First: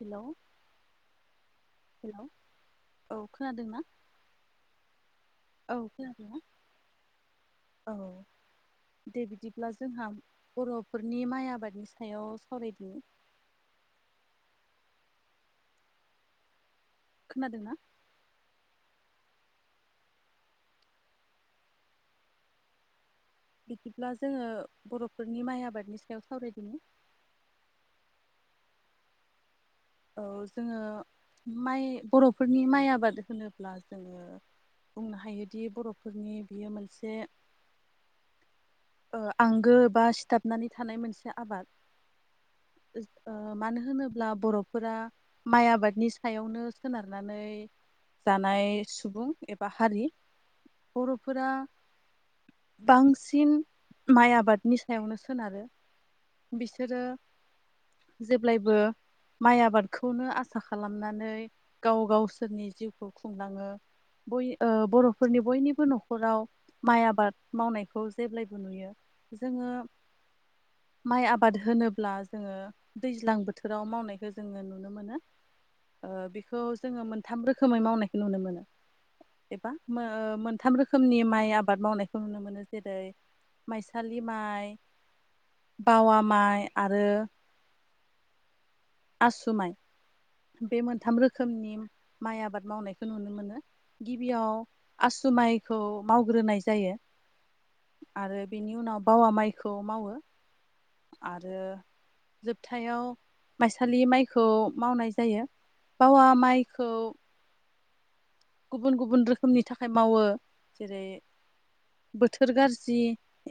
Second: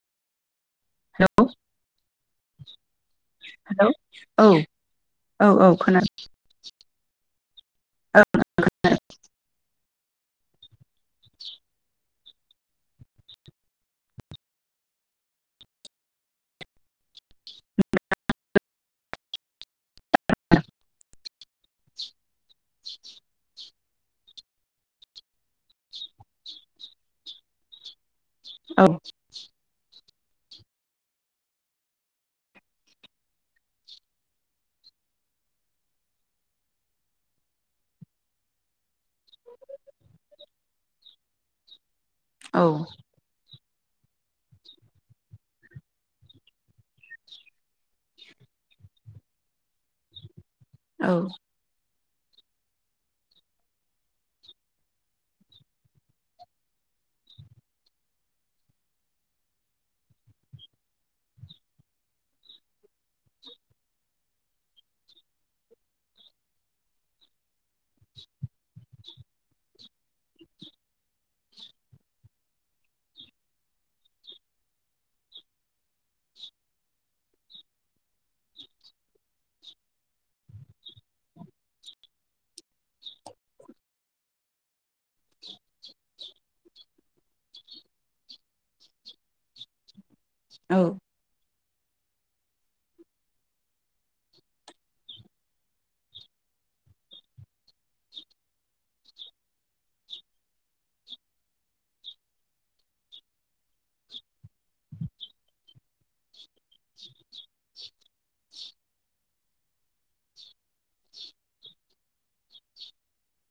Hello hello hello औ खोनादोंना औ औ खोनादोंना? औ दे बिदिब्ला जोंहा बर'फोरनि माइ आबादनि सायाव सावरायदों। खोनादों ना? बिदिब्ला जोङो बर'फोरनि माइ आबादनि सायाव सावरायदोनि। औ। औ जोङो माइ बर'फोरनि माइ आबाद होनोब्ला जोङो बुंनो हायोदि बर'फोरनि बियो मोनसे ओ आंगो बा सिथाबनानै थानाय मोनसे आबाद। औ ओ। मानो होनोब्ला बर'फोरा माइ आबादनि सायावनो सोनारनानै जानाय सुबुं एबा हारि। औ बर'फोरा बांसिन माइ आबादनि सायावनो सोनारो बिसोरो जेब्लायबो माइ आबादखौनो आसा खालामनानै गाव गावसोरनि जिउखौ खुंलाङो बय ओ बर'फोरनि बयनिबो न'खराव माइ आबाद मावनायखौ जेब्लाय बोनुयो जोङो माइ आबाद होनोब्ला जोङो दैज्लां बोथोराव मावनायखौ जोङो नुनो मोनो ओ बेखौ जोङो मोनथाम रोखोमै मावनायखौ नुनो मोनो एबा मोनथाम रोखोमनि माइ आबाद मावनायखौ नुनो मोनो जेरै माइसालि माइ, बावा माइ आरो आसु माइ। औ बे मोनथाम रो खोमनि माइ आबाद मावनायखौ नुनो मोनो गिबियाव आसु माइखौ मावग्रोनाय जायो आरो बेनि उनाव बावा माइखौ मावो आरो जोबथायाव माइसालि माइखौ मावनाय जायो। बावा माइखौ गुबुन गुबुन रोखोमनि थाखाय मावो जेरै बोथोर गाज्रि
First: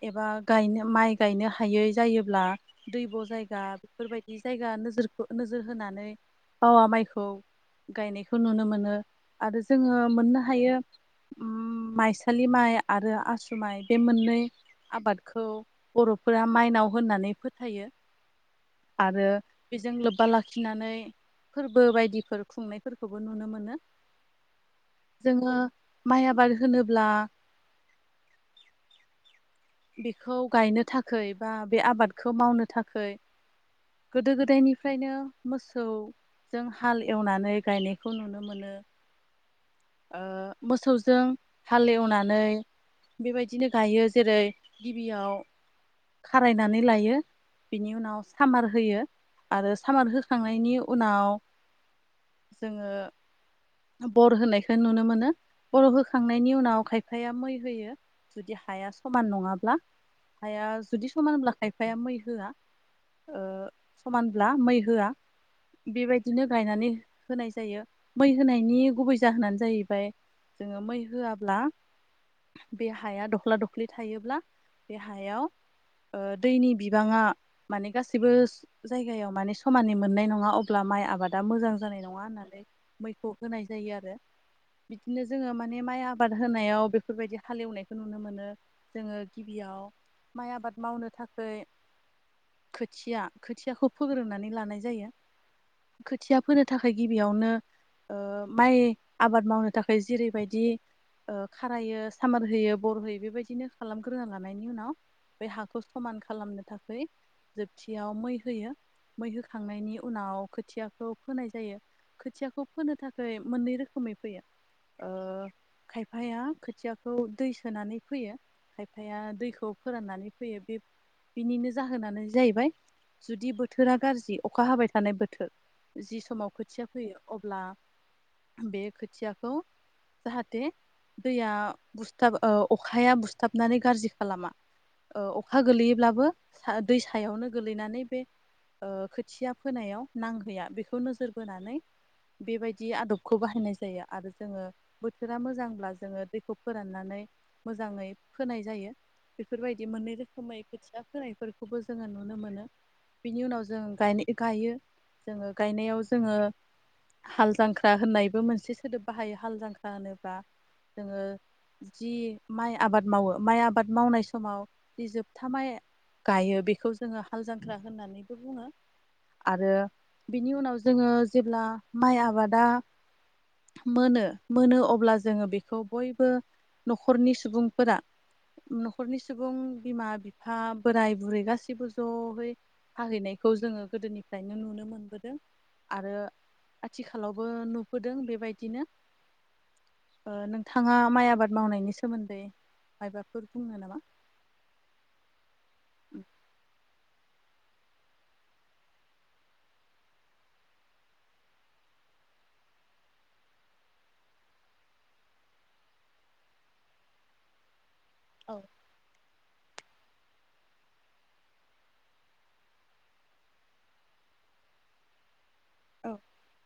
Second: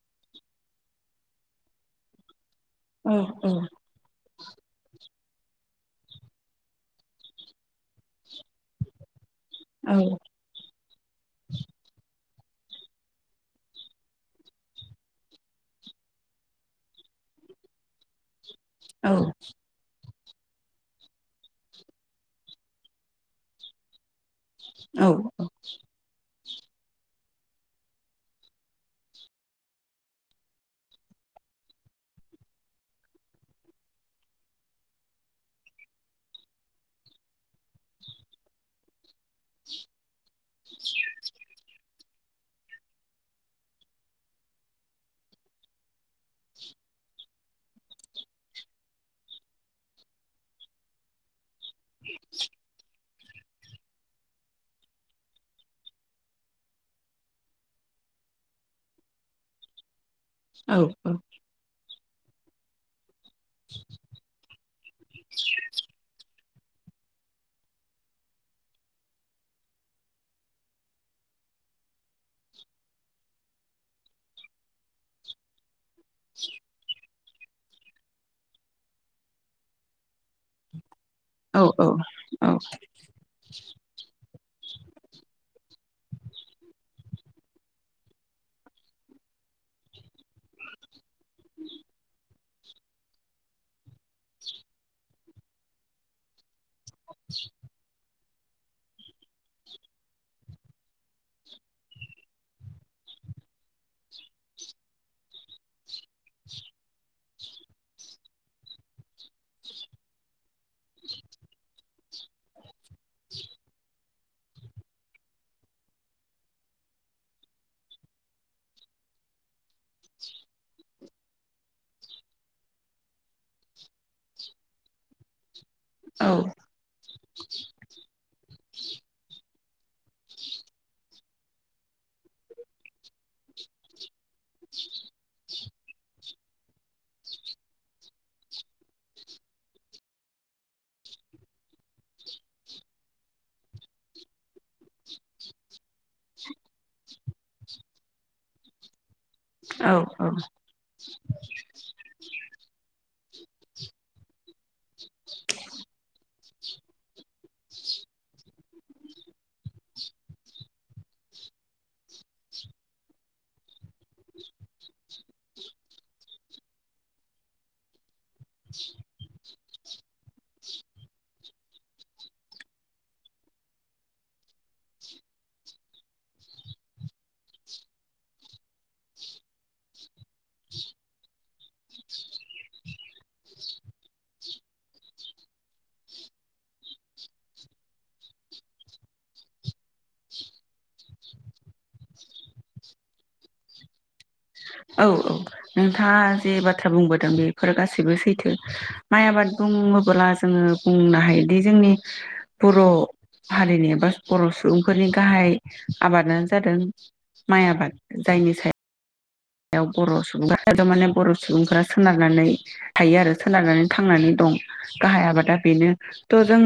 एबा गायनो माइ गायनो हायै जायोब्ला औ दैब' जायगा बेफोरबायदि बे जायगा नोजोरखौ नोजोर होनानै बावा माइखौ गायनायखौ नुनो मोनो आरो औ जोङो मोननो हायो माइसालि माइ आरो आसु माइ बे मोननै आबादखौ बर'फोरा माइनाव होननानै फोथायो। औ आरो बेजों लोब लोब्बा लाखिनानै फोरबो बायदिफोर खुंनायफोरखौबो नुनो मोनो। जोङो माइ आबाद होनोब्ला बेखौ गायनो थाखाय बा बे आबादखौ मावनो थाखाय गोदो गोदायनिफ्रायनो मोसौजों हाल एवनानै गायनायखौ नुनो मोनो। ओ मोसौजों हालेवनानै बेबायदिनो गायो जेरै गिबियाव खारायनानै लायो बेनि उनाव सामार होयो आरो सामार होखांनायनि उनाव जोङो बर होनायखौ नुनो मोनो बर होखांनायनि उनाव खायफाया मै होयो जुदि हाया समान नङाब्ला। हाया जुदि समान होनब्ला खायफाया मै होया ओ समानब्ला मै होआ बेबायदिनो गायनानै होनाय जायो मै होनायनि गुबै जाहोनानो जाहैबाय जोङो मै होआब्ला बे हाया दख्ला दख्लि थायोब्ला बे हायाव दैनि बिबाङा माने गासिबो जायगायाव माने समानै मोननाय नङा अब्ला माइ आ आबादा मोजां जानाय नङा होननानै मै होनाय जायो आरो बिदिनो जोङो माने माइ आबाद होनायाव बेफोरबायदि हालेवनायखौ नुनो मोनो जोङो गिबियाव माइ आबाद मावनो थाखाय खै खोथिया खोथियाखौ फोग्रोनानै लानाय जायो खोथिया फोनो थाखाय गिबियावनो ओ माइ आबाद मावनो थाखाय जेरैबायदि ओ खारायो सामार होयो बर होयो बेबायदिनो खालामग्रोना लानायनि उनाव बे हाखौ समान खालामनो थाखाय जोबथियाव मै होयो। मै होखांनायनि उनाव खोथियाखौ फोनाय जायो। खोथियाखौ फोनो थाखाय मोननै रोखोमै फैयो ओ खायफाया खोथियाखौ दै सोनानै फैयो खायफाया दैखौ फोराननानै फैयो बे बिनिनो जाहोनानो जाहैबाय जुदि बोथोरा गाज्रि अखा हाबाय थानाय बोथोर जि औ समाव खोथिया फोयो अब्ला बे खोथियाखौ जाहाथे दैया बुस्थाब अखाया बुस्थाबनानै गाज्रि खालामा अखा गोलैयोब्लाबो दै सायावनो गोलैनानै बे खोथिया फोनायाव नांहैया बेखौ नोजोर बोनानै बेबायदि आदबखौ बाहायनाय जायो आरो जोङो बोथोरा मोजांब्ला जोङो दैखौ फोराननानै मोजाङै फोनाय जायो बेफोरबायदि औ मोननै औ रोखोमै खोथिया होनायफोरखौबो जोङो नुनो मोनो बिनि उनाव जों गायो जोङो गायनायाव जोङो हाल जांख्रा होननायबो मोनसे सोदोब बाहायो हाल जांख्रा होनोब्ला जोङो जि माइ आबाद मावो माइ आबाद मावनाय समाव जि जोबथा माइ गायो बेखौ जोङो हाल जांख्रा होननानैबो बुङो आरो बिनि उनाव जोङो जेब्ला माइ आबादा मोनो मोनो अब्ला जोङो बेखौ बयबो न'खरनि सुबुंफोरा न'खरनि सुबुं बिमा बिफा बोराय बुरै गाससिबो जयै फाहैनायखौ जोङो गोदोनिफ्रायनो नुनो मोनबोदों आरो आथिखालावबो नुबोदों बेबायदिनो नोंथांङा माइ आबाद मावनायनि सोमोन्दै माइबाफोर बुंनो नामा औ औ नोंथांङा जे बाथ्रा बुंगोन बेफोर गासैबो सैथो माइ आबाद बुङोब्ला जोंङो बुंनो हायोदि जोंनि बर' हारिनि एबा बर' सुबुंफोरनि गाहाय आबादानो जादों माइ आबाद औ जायनि सायाव याव बर' सुबुंफमाने बर' सुबुंफोरा सोनारनानै थायो आरो सोनारनानै थांनानै दं गाहाय आबादा बेनो औ थ' जों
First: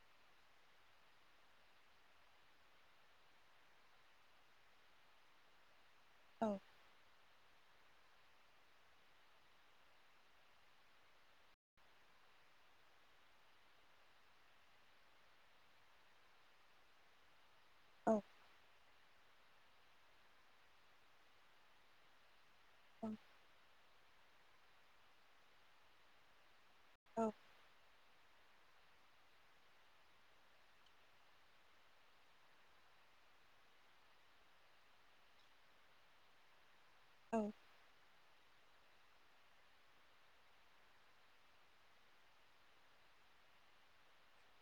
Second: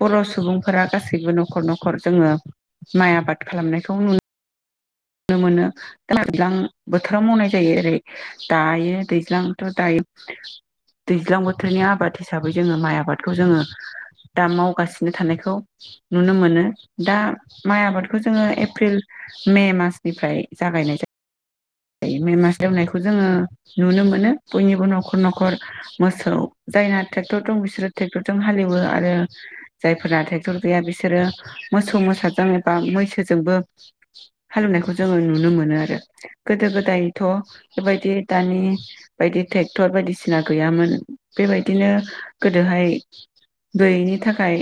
बर' सुबुंफोरा गासैबो न'खर न'खर जोङो माइ आबाद खालामनायखौ नुनो नु मोनो औ बोथोराव मावनाय जायो ओरै दायो दैज्लांथ' दायो दैज्लां बोथोरनि आबाद हिसाबै जोङो माइ आबादखौ जोंङो दा मावगासिनो थानायखौ नुनो मोनो दा माइ औ आबादखौ जोंङो एप्रिल मे मास निफ्राय जागायनाय जायो मे मास एवनायखौ जोङो नुनो मोनो बयनिबो न'खर न'खर मोसौ जायना औ टेक्रथर दं बिसोरो ट्रेक्टरजों हालेवो आरो जायफोरा ट्रेक्टर गैया बिसोरो मोसौ मोसाजों एबा मैसोजोंबो हालेवनायखौ जोंङो नुनो मोनो आरो गोदो गोदाय औ दायोथ' बेबायदि दानि बायदि ट्रेक्टर बायदिसिना गैयामोन बेबायदिनो गोदोहाय गयैनि थाखाय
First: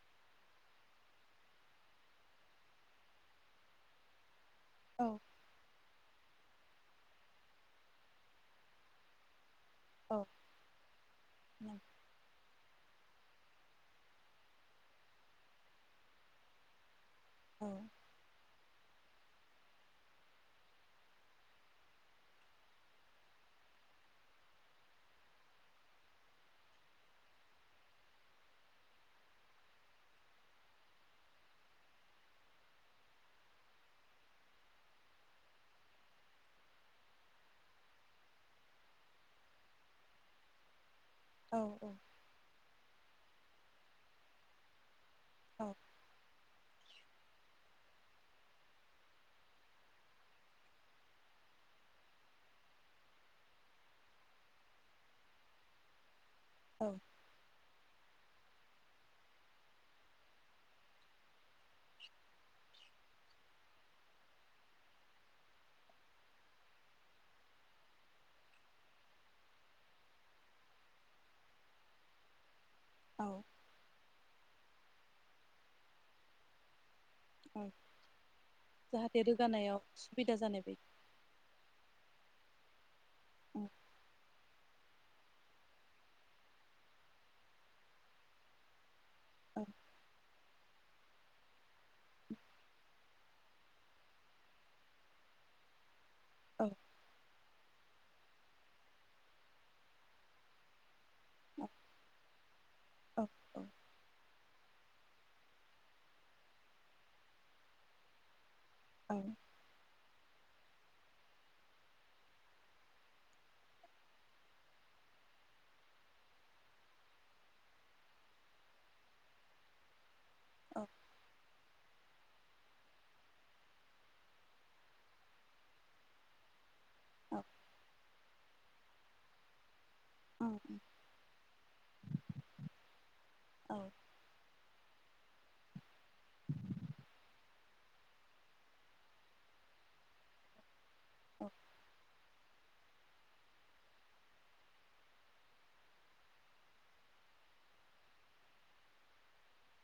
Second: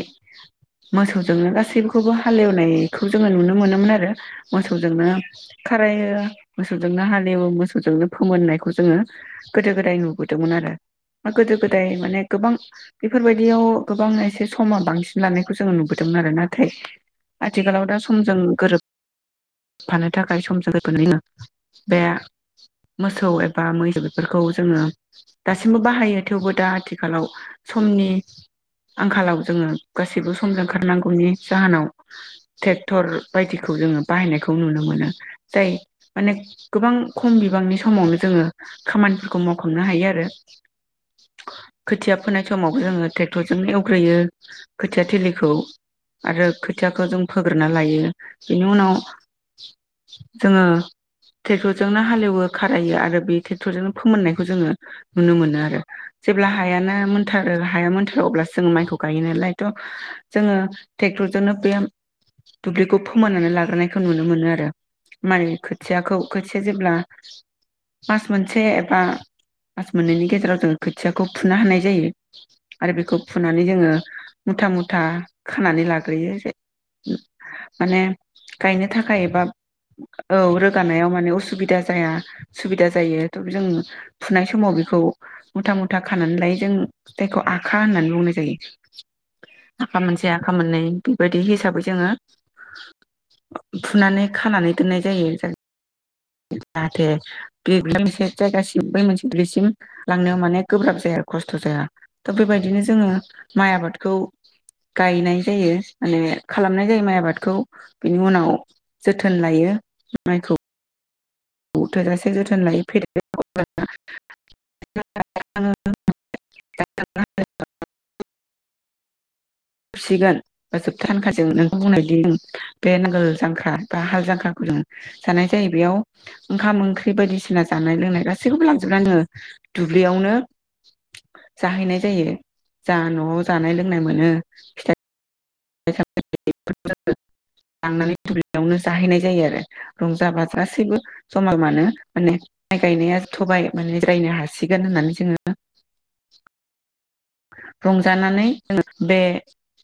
मोसौजोंनो गासैखौबो हालेवनायखौ जोंङो नुनो मोनोमोन आरो औ मोसौजोंनो खारायो मोसौजोंनो हालेवो मोसौजोंनो फोमोननायखौ जोंङो गोदो गोदाय नुबोदोंमोन आरो बा गोदो गोदाय माने गोबां बेफोरबायदियाव गोबां एसे समा बांसिन लानायखौ जोंङो नुबोदोंमोन आरो नाथाय औ आथिखालाव दा समजों गोरोब फानो थाखाय समजों लोगोसे बे मोसौ एबा मैसौ बेफोरखौ जोङो दासिमबो बाहायो थेवबो दा आथिखालाव समनि आंखालाव जोंङो गासैबो समजों ओंखारनांगौनि जाहोनाव ट्रेक्टर बायदिखौ जोङो बाहायनायखौ नुनो मोनो जाय माने गोबां खम बिबांनि समावनो जोङो खामानिफोरखौ मावखांनो हायो आरो खोथिया फोनाय समाव जो़ङो जों एवग्रोयो। खोथिया थलिखौ आरो खोथियाखौ जों फोग्रोनना लायो बेनि उनाव जोङो ट्रेक्टरजोंनो हालेवो खारायो आरो बे ट्रेक्टरजोंनो फोमोननायखौ जोङो नुनो मोनो आरो जेब्ला औ हायाना मोनथारो हाया मोनथार अब्लासो जोंङो माइखौ गायो नालाय थ' जोङो ट्रेक्टरजोंनो बे दुब्लिखौ फोमोननानै लाग्रोनायखौ नुनो मोनो आरो माने खोथियाखौ खोथिया जेब्ला मास मोनसे एबा मास मोननैनि गेजेराव जोंङो खोथियाखौ फुनो हानाय जायो। आरो बेखौ औ फुनानै जोङो मुथा मुथा खानानै लाग्रोयो जे [unintelligible] औ माने गायनो जाहाथे थाखाय एबा रोगानायाव सुबिदा औ जानाय बायदि रोगानायाव माने असुबिदा जाया। सुबिदा जायो औ जों फुनाय समाव बे खौ मुथा मुथा खानानै लायो जों जायखौ आखा होननानै बुंनाय जायो। औ आखा मोनसे आखा मोननै। बेबायदि हिसाबै जोङो फुनानै खानानै दोननाय जायो। [unintelligible] औ जाहाथे बे मोनसे जायगासिम बै मोनसे दुब्लिसिम लांनायाव माने गोब्राब जाया खस्थ' औ जाया थ' बेबायदिनो जोङो औ औ माइ आबादखौ गायनाय जायो माने खालामनाय जायो माइ आबादखौ बिनि उनाव जोथोन लायो। माइखौ थोजासे जोथोन लायो फैदेरो [unintelligible] हासिगोन। औ जोबथा होनखा जों नों बुंनायदि बे नांगोल जांख्रा बा हाल जांख्राखौ जों जानाय जायो बेयाव ओंखाम ओंख्रि बायदिसिना जानाय लोंनाय गासै सैखौबो लांजोबनाङो दुब्लियावनो जाहैनाय जायो जा न'आव जानाय लोंनाय मोनो फिथाय [unintelligible] लांनानै दुब्लियावनो जाहैनाय जायो आरो रंजाबा गासैबो। जमा जमानो माने माइ गायनाया थबाय माने जायनो हासिगोन होननानै जोङो। रंजानानै जोङो बे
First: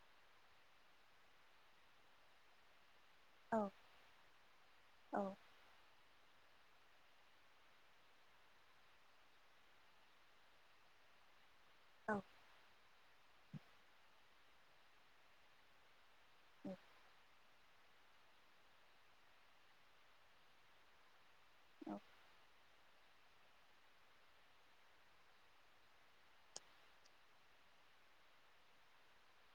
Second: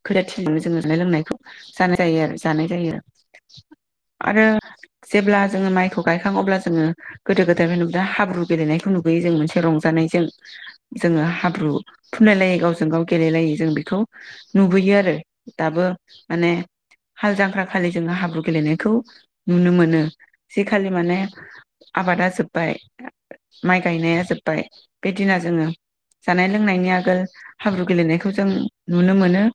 खोदाथिनजोंनो जोङो जानाय लोंनायखौ जानाय जायो आरो जानाय जायो औ आरो आरो औ जेब्ला जोङो माइखौ गायखाङो अब्ला जों जोङो गोदो गोदायनिफ्राय हाब्रु गेलेनायखौ नुबोयो जों मोनसे रंजानायजों जोङो हाब्रु औ फुनलाय लायो गावजों गाव गेलेलायो जों बेखौ नुबोयो आरो दाबो माने हाल जांख्रा खालि जोङो हाब्रु गेलेनायखौ नुनो मोनो जेखालि माने आबादा जोफबाय माइ गायनाया जोब्बाय बेदिना जोङो जानाय लोंनायनि आरो। आगोल हाब्रु गेलेनायखौ जों नुनो मोनो।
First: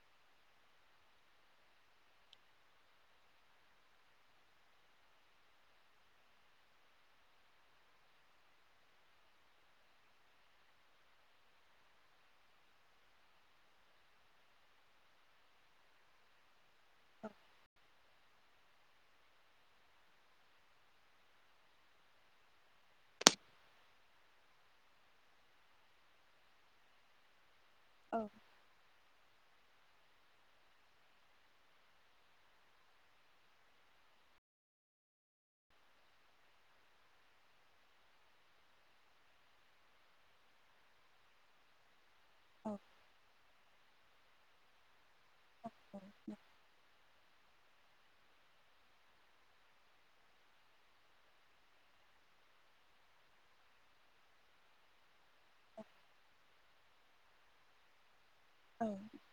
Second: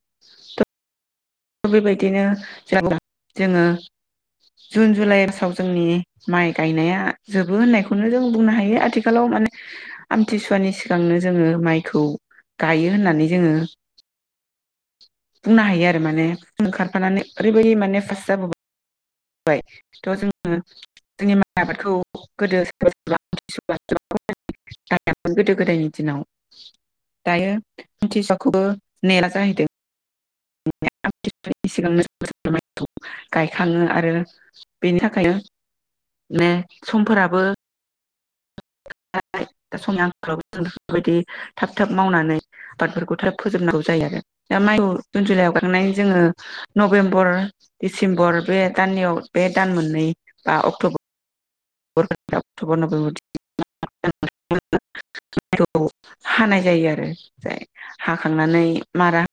बेबायदिनो जों जोङो जुन जुलाइ मासाव जोंनि माइ गायनाया जोबो होननायखौनो जों बुंनो हायो आथिखालाव माने आमथिसुवानि सिगांनो जोङो माइखौ गायो होननानै जोङो बुंनो हायो आरो। माने। ओंखारफानानै ओरैबायदि माने [inaudible] हमबाय थ जोङो जोंनि माइ आबादखौ गोदो सोरबा सोरबा आमथिसुवानि सिगां गायामोन गोदो गोदायनि दिनाव दायो। दानिया आमथिसुवाखौबो नेला जाहैदों। दानिया आमथिसुवानि सिगांनो माइखौ गायखाङो आरो बेनि थाखायनो माने समफोराबो। दा समनि आंखालाव जों बेफोरबायदि थाब थाब। मावनानै आबादफोरखौ थाब फोजोबनांगौ। जायो आरो दा माइखौ। जुन जुलायाव गायखांनानै जोङो नभेम्बर। दिडिसेम्बर बे दानैयाव बे दान मोननै बा अक्टबर। अक्टबर नभेम्बर दिसिमबर हानाय जायो आरो। हाखांनानै मारा। [inaudible]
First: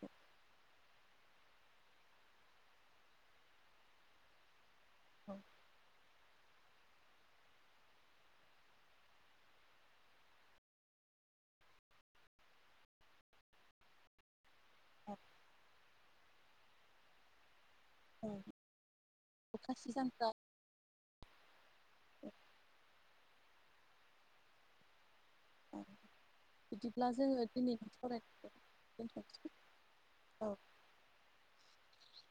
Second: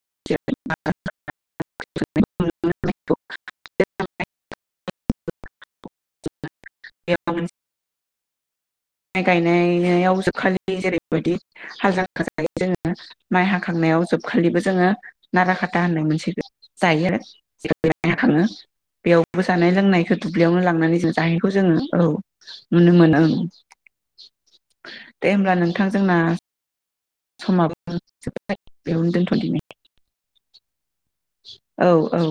[inaudible] माइ गायनायाव जोबखालि खालि जेरैबायदि। हाल जांख्रा जायो जोंङो माइ हाखांनायाव जोबखालिबो जोंङो नाराकाथा होननाय मोनसे। जायो आरो बेयावनो थाङो बेयावबो जानाय खासि लोंनायखौ जांख्रा दुब्लियावनो लांनानै जों जाहैयो। खौ जोङो। औ नुनो मोनो ओं। दे होमब्ला नोंथां जोंना। होनब्ला जोङो दिनैनि समाबो सावरायनायखौ जोब्बाय बेयावनो दोनथसै दोनथ'दिनि औ। औ औ।